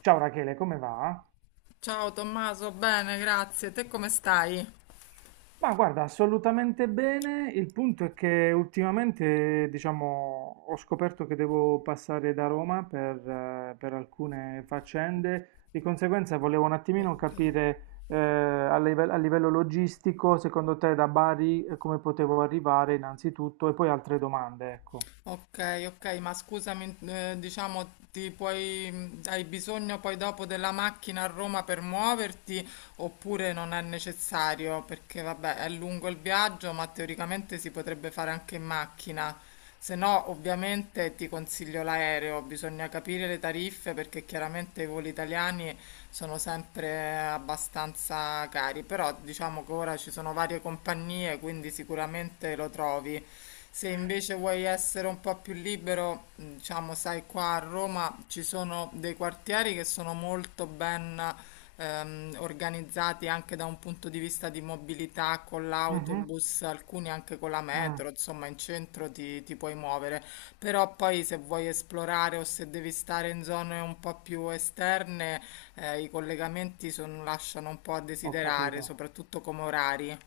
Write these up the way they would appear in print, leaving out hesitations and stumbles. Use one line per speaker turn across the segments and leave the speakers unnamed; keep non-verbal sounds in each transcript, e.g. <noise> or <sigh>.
Ciao Rachele, come va?
Ciao Tommaso, bene, grazie. Te come stai?
Ma guarda, assolutamente bene. Il punto è che ultimamente, diciamo, ho scoperto che devo passare da Roma per alcune faccende. Di conseguenza volevo un attimino
Ok.
capire, a livello logistico, secondo te da Bari, come potevo arrivare innanzitutto e poi altre domande, ecco.
Ok, ok, ma scusami, diciamo, ti puoi, hai bisogno poi dopo della macchina a Roma per muoverti oppure non è necessario? Perché vabbè, è lungo il viaggio, ma teoricamente si potrebbe fare anche in macchina. Se no, ovviamente ti consiglio l'aereo, bisogna capire le tariffe perché chiaramente i voli italiani sono sempre abbastanza cari, però diciamo che ora ci sono varie compagnie, quindi sicuramente lo trovi. Se invece vuoi essere un po' più libero, diciamo, sai, qua a Roma ci sono dei quartieri che sono molto ben organizzati anche da un punto di vista di mobilità con
Mhm.
l'autobus, alcuni anche con la
mm,
metro, insomma, in centro ti puoi muovere. Però poi se vuoi esplorare o se devi stare in zone un po' più esterne, i collegamenti lasciano un po' a
Ho
desiderare,
capito.
soprattutto come orari.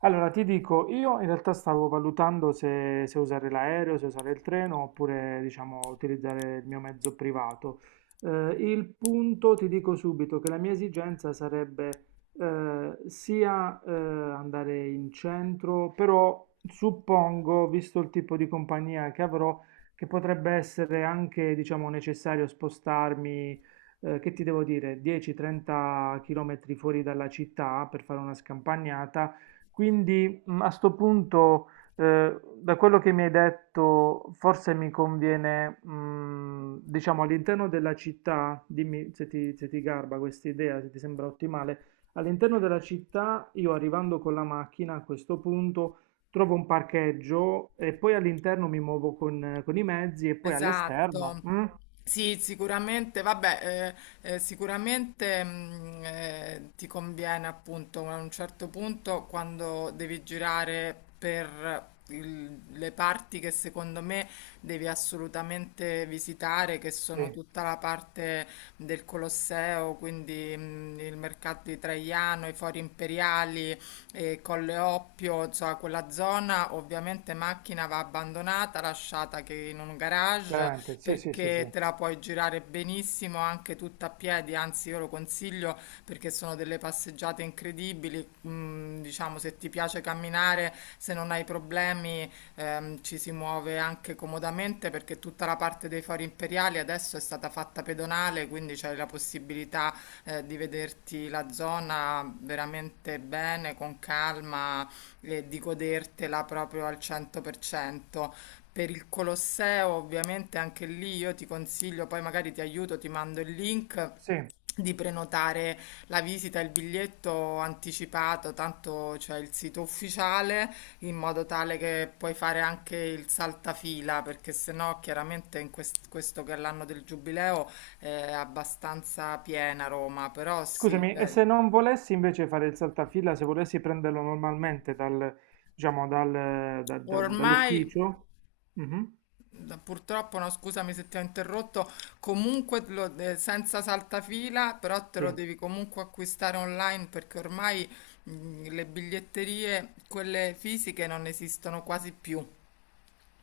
Allora, ti dico, io in realtà stavo valutando se usare l'aereo, se usare il treno oppure, diciamo, utilizzare il mio mezzo privato. Il punto, ti dico subito, che la mia esigenza sarebbe sia andare in centro, però suppongo, visto il tipo di compagnia che avrò, che potrebbe essere anche, diciamo, necessario spostarmi, che ti devo dire, 10-30 km fuori dalla città per fare una scampagnata. Quindi, a sto punto, da quello che mi hai detto, forse mi conviene, diciamo, all'interno della città. Dimmi se ti garba questa idea, se ti sembra ottimale. All'interno della città, io arrivando con la macchina a questo punto, trovo un parcheggio e poi all'interno mi muovo con i mezzi e poi all'esterno.
Esatto.
Mm?
Sì, sicuramente, vabbè, sicuramente ti conviene appunto a un certo punto quando devi girare per le parti che secondo me devi assolutamente visitare, che sono
Sì,
tutta la parte del Colosseo, quindi il mercato di Traiano, i fori imperiali, Colle Oppio, insomma, quella zona ovviamente macchina va abbandonata, lasciata che in un garage
chiaramente, sì, sì, sì,
perché
sì.
te la puoi girare benissimo anche tutta a piedi, anzi io lo consiglio perché sono delle passeggiate incredibili, diciamo se ti piace camminare, se non hai problemi ci si muove anche comodamente perché tutta la parte dei fori imperiali adesso è stata fatta pedonale, quindi c'è la possibilità di vederti la zona veramente bene, con calma e di godertela proprio al 100%. Per cento. Per il Colosseo, ovviamente anche lì io ti consiglio, poi magari ti aiuto, ti mando il link
Sì.
di prenotare la visita e il biglietto anticipato, tanto c'è il sito ufficiale, in modo tale che puoi fare anche il saltafila, perché sennò chiaramente in questo che è l'anno del giubileo è abbastanza piena Roma, però sì,
Scusami, e se non volessi invece fare il saltafila, se volessi prenderlo normalmente diciamo, dal, da- da-
ormai
dall'ufficio? Mhm.
purtroppo, no, scusami se ti ho interrotto, comunque senza saltafila, però te lo
Sì,
devi comunque acquistare online perché ormai le biglietterie, quelle fisiche, non esistono quasi più.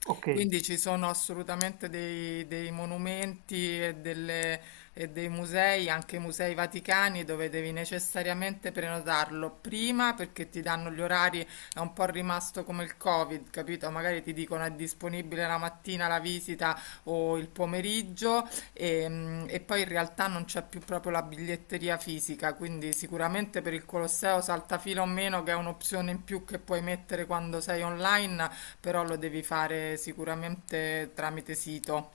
ok,
Quindi ci sono assolutamente dei monumenti e, e dei musei, anche musei vaticani, dove devi necessariamente prenotarlo prima perché ti danno gli orari, è un po' rimasto come il Covid, capito? Magari ti dicono è disponibile la mattina la visita o il pomeriggio e, e poi in realtà non c'è più proprio la biglietteria fisica, quindi sicuramente per il Colosseo saltafila o meno, che è un'opzione in più che puoi mettere quando sei online però lo devi fare sicuramente tramite sito.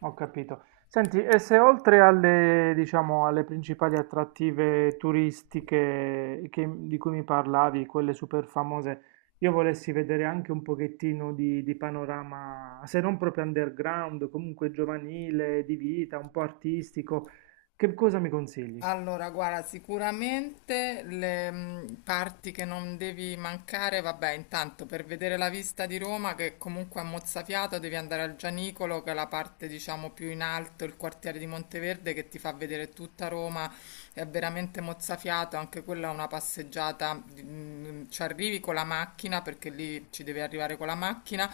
ho capito. Senti, e se oltre diciamo, alle principali attrattive turistiche di cui mi parlavi, quelle super famose, io volessi vedere anche un pochettino di panorama, se non proprio underground, comunque giovanile, di vita, un po' artistico, che cosa mi consigli?
Allora, guarda, sicuramente le parti che non devi mancare, vabbè, intanto per vedere la vista di Roma, che comunque è mozzafiato, devi andare al Gianicolo, che è la parte, diciamo, più in alto, il quartiere di Monteverde, che ti fa vedere tutta Roma, è veramente mozzafiato, anche quella è una passeggiata, ci arrivi con la macchina, perché lì ci devi arrivare con la macchina,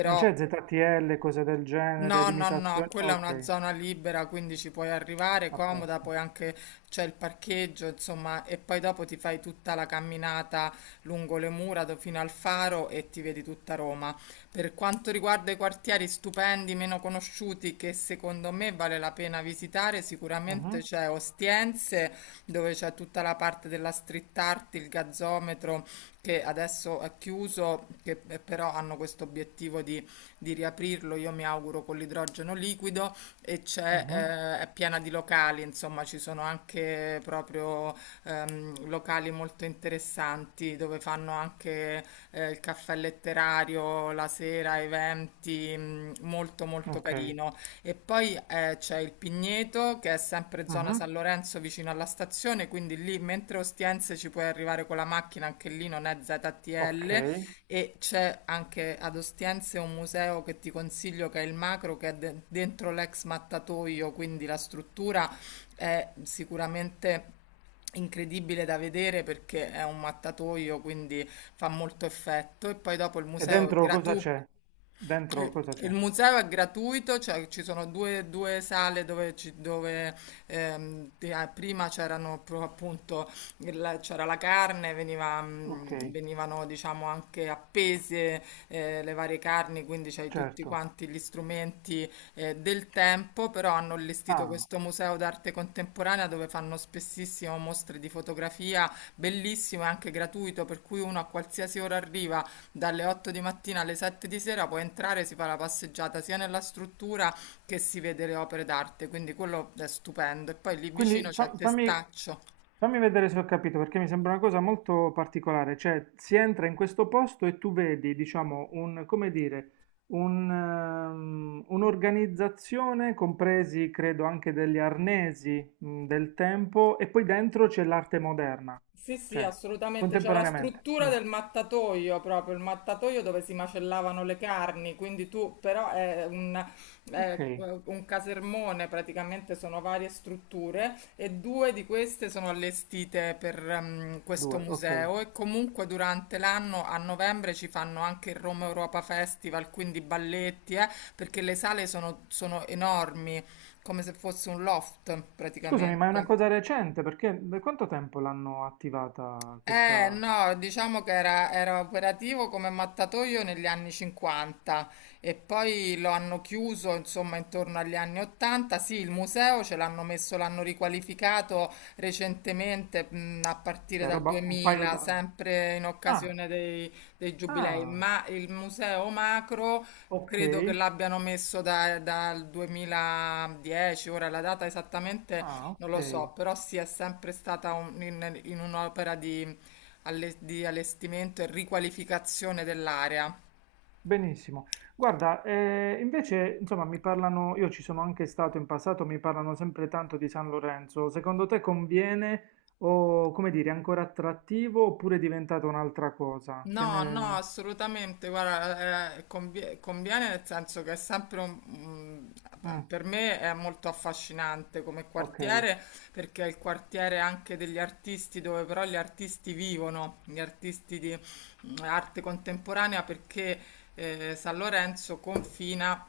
Non c'è ZTL, cose del genere,
no, no, no,
limitazioni?
quella è una
Ok,
zona libera, quindi ci puoi arrivare
a
comoda,
posto.
poi anche c'è il parcheggio, insomma, e poi dopo ti fai tutta la camminata lungo le mura fino al faro e ti vedi tutta Roma. Per quanto riguarda i quartieri stupendi, meno conosciuti, che secondo me vale la pena visitare, sicuramente
Mhm,
c'è Ostiense, dove c'è tutta la parte della street art, il gazzometro, che adesso è chiuso, che però hanno questo obiettivo di riaprirlo, io mi auguro con l'idrogeno liquido e c'è,
mhm.
è piena di locali, insomma ci sono anche proprio locali molto interessanti dove fanno anche il caffè letterario la sera, eventi, molto molto
Ok,
carino. E poi c'è il Pigneto che è sempre zona
mhm,
San Lorenzo vicino alla stazione, quindi lì mentre Ostiense ci puoi arrivare con la macchina, anche lì non è
ok.
ZTL, e c'è anche ad Ostiense un museo che ti consiglio che è il Macro, che è dentro l'ex mattatoio, quindi la struttura è sicuramente incredibile da vedere perché è un mattatoio, quindi fa molto effetto. E poi dopo il
E
museo è
dentro cosa
gratuito.
c'è? Dentro
Eh,
cosa
Il
c'è?
museo è gratuito, cioè ci sono due sale dove, dove, prima appunto c'era la carne, veniva,
Ok,
venivano diciamo anche appese le varie carni, quindi c'hai tutti
certo.
quanti gli strumenti del tempo, però hanno allestito
Ah,
questo museo d'arte contemporanea dove fanno spessissimo mostre di fotografia, bellissimo e anche gratuito, per cui uno a qualsiasi ora arriva dalle 8 di mattina alle 7 di sera puoi entrare, si fa la passeggiata sia nella struttura che si vede le opere d'arte, quindi quello è stupendo. E poi lì
quindi
vicino c'è Testaccio.
fammi vedere se ho capito, perché mi sembra una cosa molto particolare, cioè si entra in questo posto e tu vedi, diciamo, un, come dire, un'organizzazione, compresi credo anche degli arnesi, del tempo, e poi dentro c'è l'arte moderna,
Sì, sì,
cioè
assolutamente. C'è la
contemporaneamente.
struttura
Mm.
del mattatoio proprio, il mattatoio dove si macellavano le carni, quindi tu però
Ok,
è un casermone, praticamente sono varie strutture e due di queste sono allestite per questo
due, ok.
museo e comunque durante l'anno a novembre ci fanno anche il Roma Europa Festival, quindi balletti, perché le sale sono enormi, come se fosse un loft
Scusami, ma è una
praticamente.
cosa recente, perché da quanto tempo l'hanno attivata questa,
No, diciamo che era, era operativo come mattatoio negli anni 50 e poi lo hanno chiuso, insomma, intorno agli anni 80. Sì, il museo ce l'hanno messo, l'hanno riqualificato recentemente, a partire
cioè
dal
roba, un paio
2000,
d'anni?
sempre in
Ah,
occasione dei, dei giubilei,
ah,
ma il museo Macro
ok.
credo che l'abbiano messo dal 2010, ora la data esattamente
Ah,
non
ok,
lo so, però sì, è sempre stata in, in un'opera di di allestimento e riqualificazione dell'area.
benissimo. Guarda, invece, insomma, mi parlano, io ci sono anche stato in passato, mi parlano sempre tanto di San Lorenzo. Secondo te conviene o, come dire, è ancora attrattivo oppure è diventata un'altra cosa? Che
No, no,
ne...
assolutamente, guarda, conviene nel senso che è sempre un,
Mm,
per me è molto affascinante come
ok,
quartiere perché è il quartiere anche degli artisti dove però gli artisti vivono, gli artisti di arte contemporanea perché San Lorenzo confina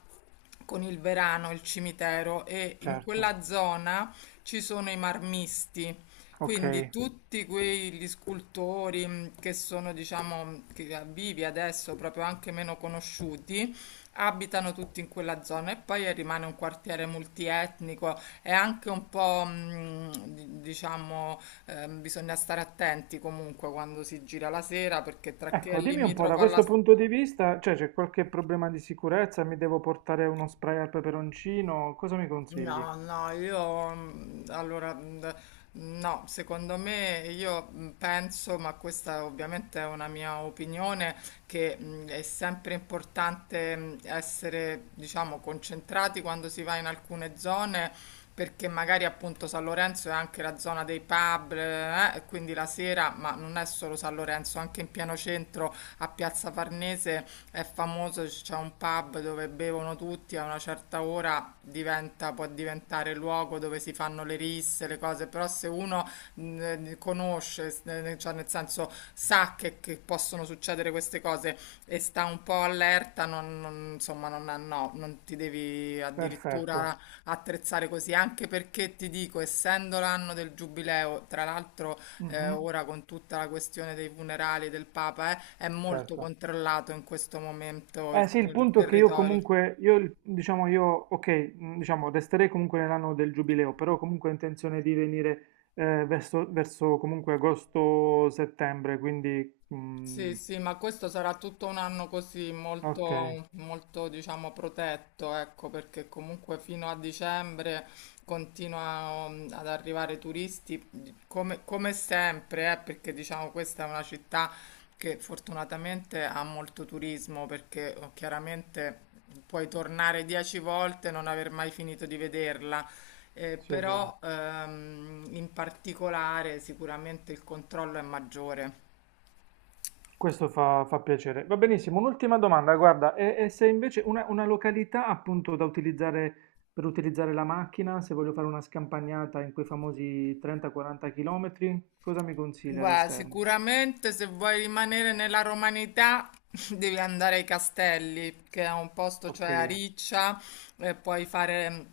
con il Verano, il cimitero e in
certo,
quella zona ci sono i marmisti.
ok.
Quindi tutti quegli scultori che sono, diciamo, vivi adesso, proprio anche meno conosciuti, abitano tutti in quella zona e poi rimane un quartiere multietnico e anche un po', diciamo, bisogna stare attenti comunque quando si gira la sera perché tra chi è
Ecco, dimmi un po', da
limitrofo alla
questo punto di vista, cioè c'è qualche problema di sicurezza? Mi devo portare uno spray al peperoncino? Cosa mi consigli?
no, no, io allora no, secondo me io penso, ma questa ovviamente è una mia opinione, che è sempre importante essere, diciamo, concentrati quando si va in alcune zone. Perché magari appunto San Lorenzo è anche la zona dei pub, e quindi la sera, ma non è solo San Lorenzo, anche in pieno centro a Piazza Farnese è famoso, c'è cioè, un pub dove bevono tutti, a una certa ora diventa, può diventare luogo dove si fanno le risse, le cose, però se uno conosce, cioè nel senso sa che possono succedere queste cose e sta un po' allerta, non, insomma, non, no, non ti devi
Perfetto.
addirittura attrezzare così, anche perché ti dico, essendo l'anno del giubileo, tra l'altro
Mhm,
ora con tutta la questione dei funerali del Papa, è molto
certo.
controllato in questo momento
Eh
il
sì, il
il
punto è che io
territorio.
comunque, io, diciamo, io, ok, diciamo, resterei comunque nell'anno del giubileo, però comunque ho intenzione di venire verso comunque agosto-settembre, quindi,
Sì,
mm,
sì, ma questo sarà tutto un anno così,
ok,
molto, molto, diciamo, protetto, ecco, perché comunque fino a dicembre continuano ad arrivare turisti, come, come sempre, perché diciamo questa è una città che fortunatamente ha molto turismo, perché oh, chiaramente puoi tornare 10 volte e non aver mai finito di vederla.
sì, è vero.
Però in particolare sicuramente il controllo è maggiore.
Questo fa piacere. Va benissimo, un'ultima domanda, guarda, e se invece una, località appunto da utilizzare per utilizzare la macchina, se voglio fare una scampagnata in quei famosi 30-40 km, cosa mi consiglia
Guarda,
all'esterno?
sicuramente se vuoi rimanere nella romanità <laughs> devi andare ai Castelli, che è un posto,
Ok,
cioè a Riccia, e puoi fare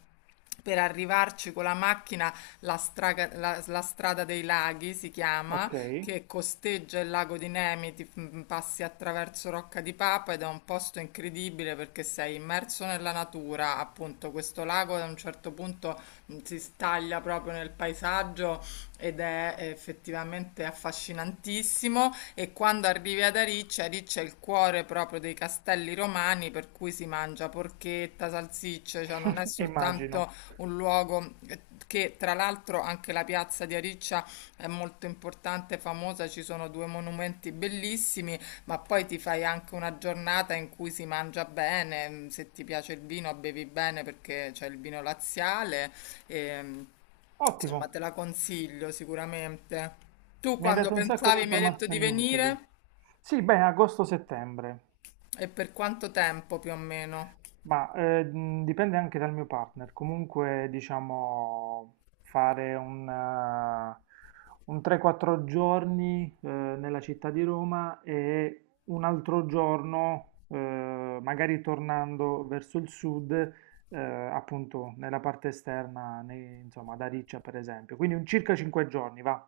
per arrivarci con la macchina la, la strada dei laghi, si chiama,
ok.
che costeggia il lago di Nemi, passi attraverso Rocca di Papa ed è un posto incredibile perché sei immerso nella natura, appunto questo lago ad un certo punto si staglia proprio nel paesaggio ed è effettivamente affascinantissimo e quando arrivi ad Ariccia, Ariccia è il cuore proprio dei castelli romani per cui si mangia porchetta, salsicce, cioè non è
<laughs> Immagino.
soltanto un luogo che tra l'altro anche la piazza di Ariccia è molto importante, e famosa, ci sono due monumenti bellissimi ma poi ti fai anche una giornata in cui si mangia bene, se ti piace il vino bevi bene perché c'è il vino laziale, e, insomma
Ottimo,
te la consiglio sicuramente. Tu
mi hai
quando
dato un sacco di
pensavi mi hai detto di
informazioni utili.
venire
Sì, beh, agosto-settembre,
e per quanto tempo più o meno?
ma dipende anche dal mio partner. Comunque, diciamo, fare un 3-4 giorni nella città di Roma e un altro giorno, magari tornando verso il sud, appunto, nella parte esterna, insomma, ad Ariccia, per esempio. Quindi un circa 5 giorni, va.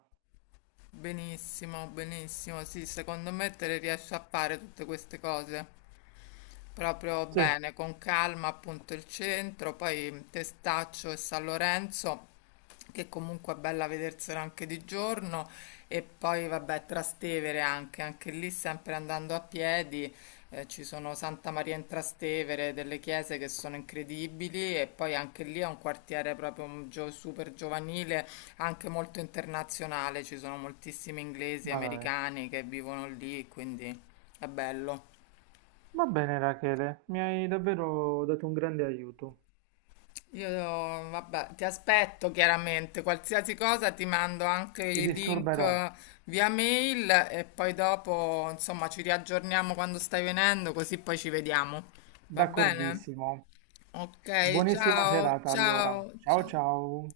Benissimo, benissimo, sì, secondo me te le riesci a fare tutte queste cose. Proprio
Sì,
bene, con calma appunto il centro, poi Testaccio e San Lorenzo, che comunque è bella vedersela anche di giorno, e poi vabbè Trastevere anche, anche lì sempre andando a piedi, ci sono Santa Maria in Trastevere, delle chiese che sono incredibili e poi anche lì è un quartiere proprio un super giovanile, anche molto internazionale, ci sono moltissimi inglesi,
va bene.
americani che vivono lì, quindi è bello.
Va bene, Rachele, mi hai davvero dato un grande aiuto.
Io, vabbè, ti aspetto chiaramente, qualsiasi cosa ti mando anche
Ti
i link
disturberò,
via mail e poi dopo, insomma, ci riaggiorniamo quando stai venendo, così poi ci vediamo. Va bene?
d'accordissimo.
Ok,
Buonissima
ciao,
serata allora.
ciao,
Ciao
ciao.
ciao.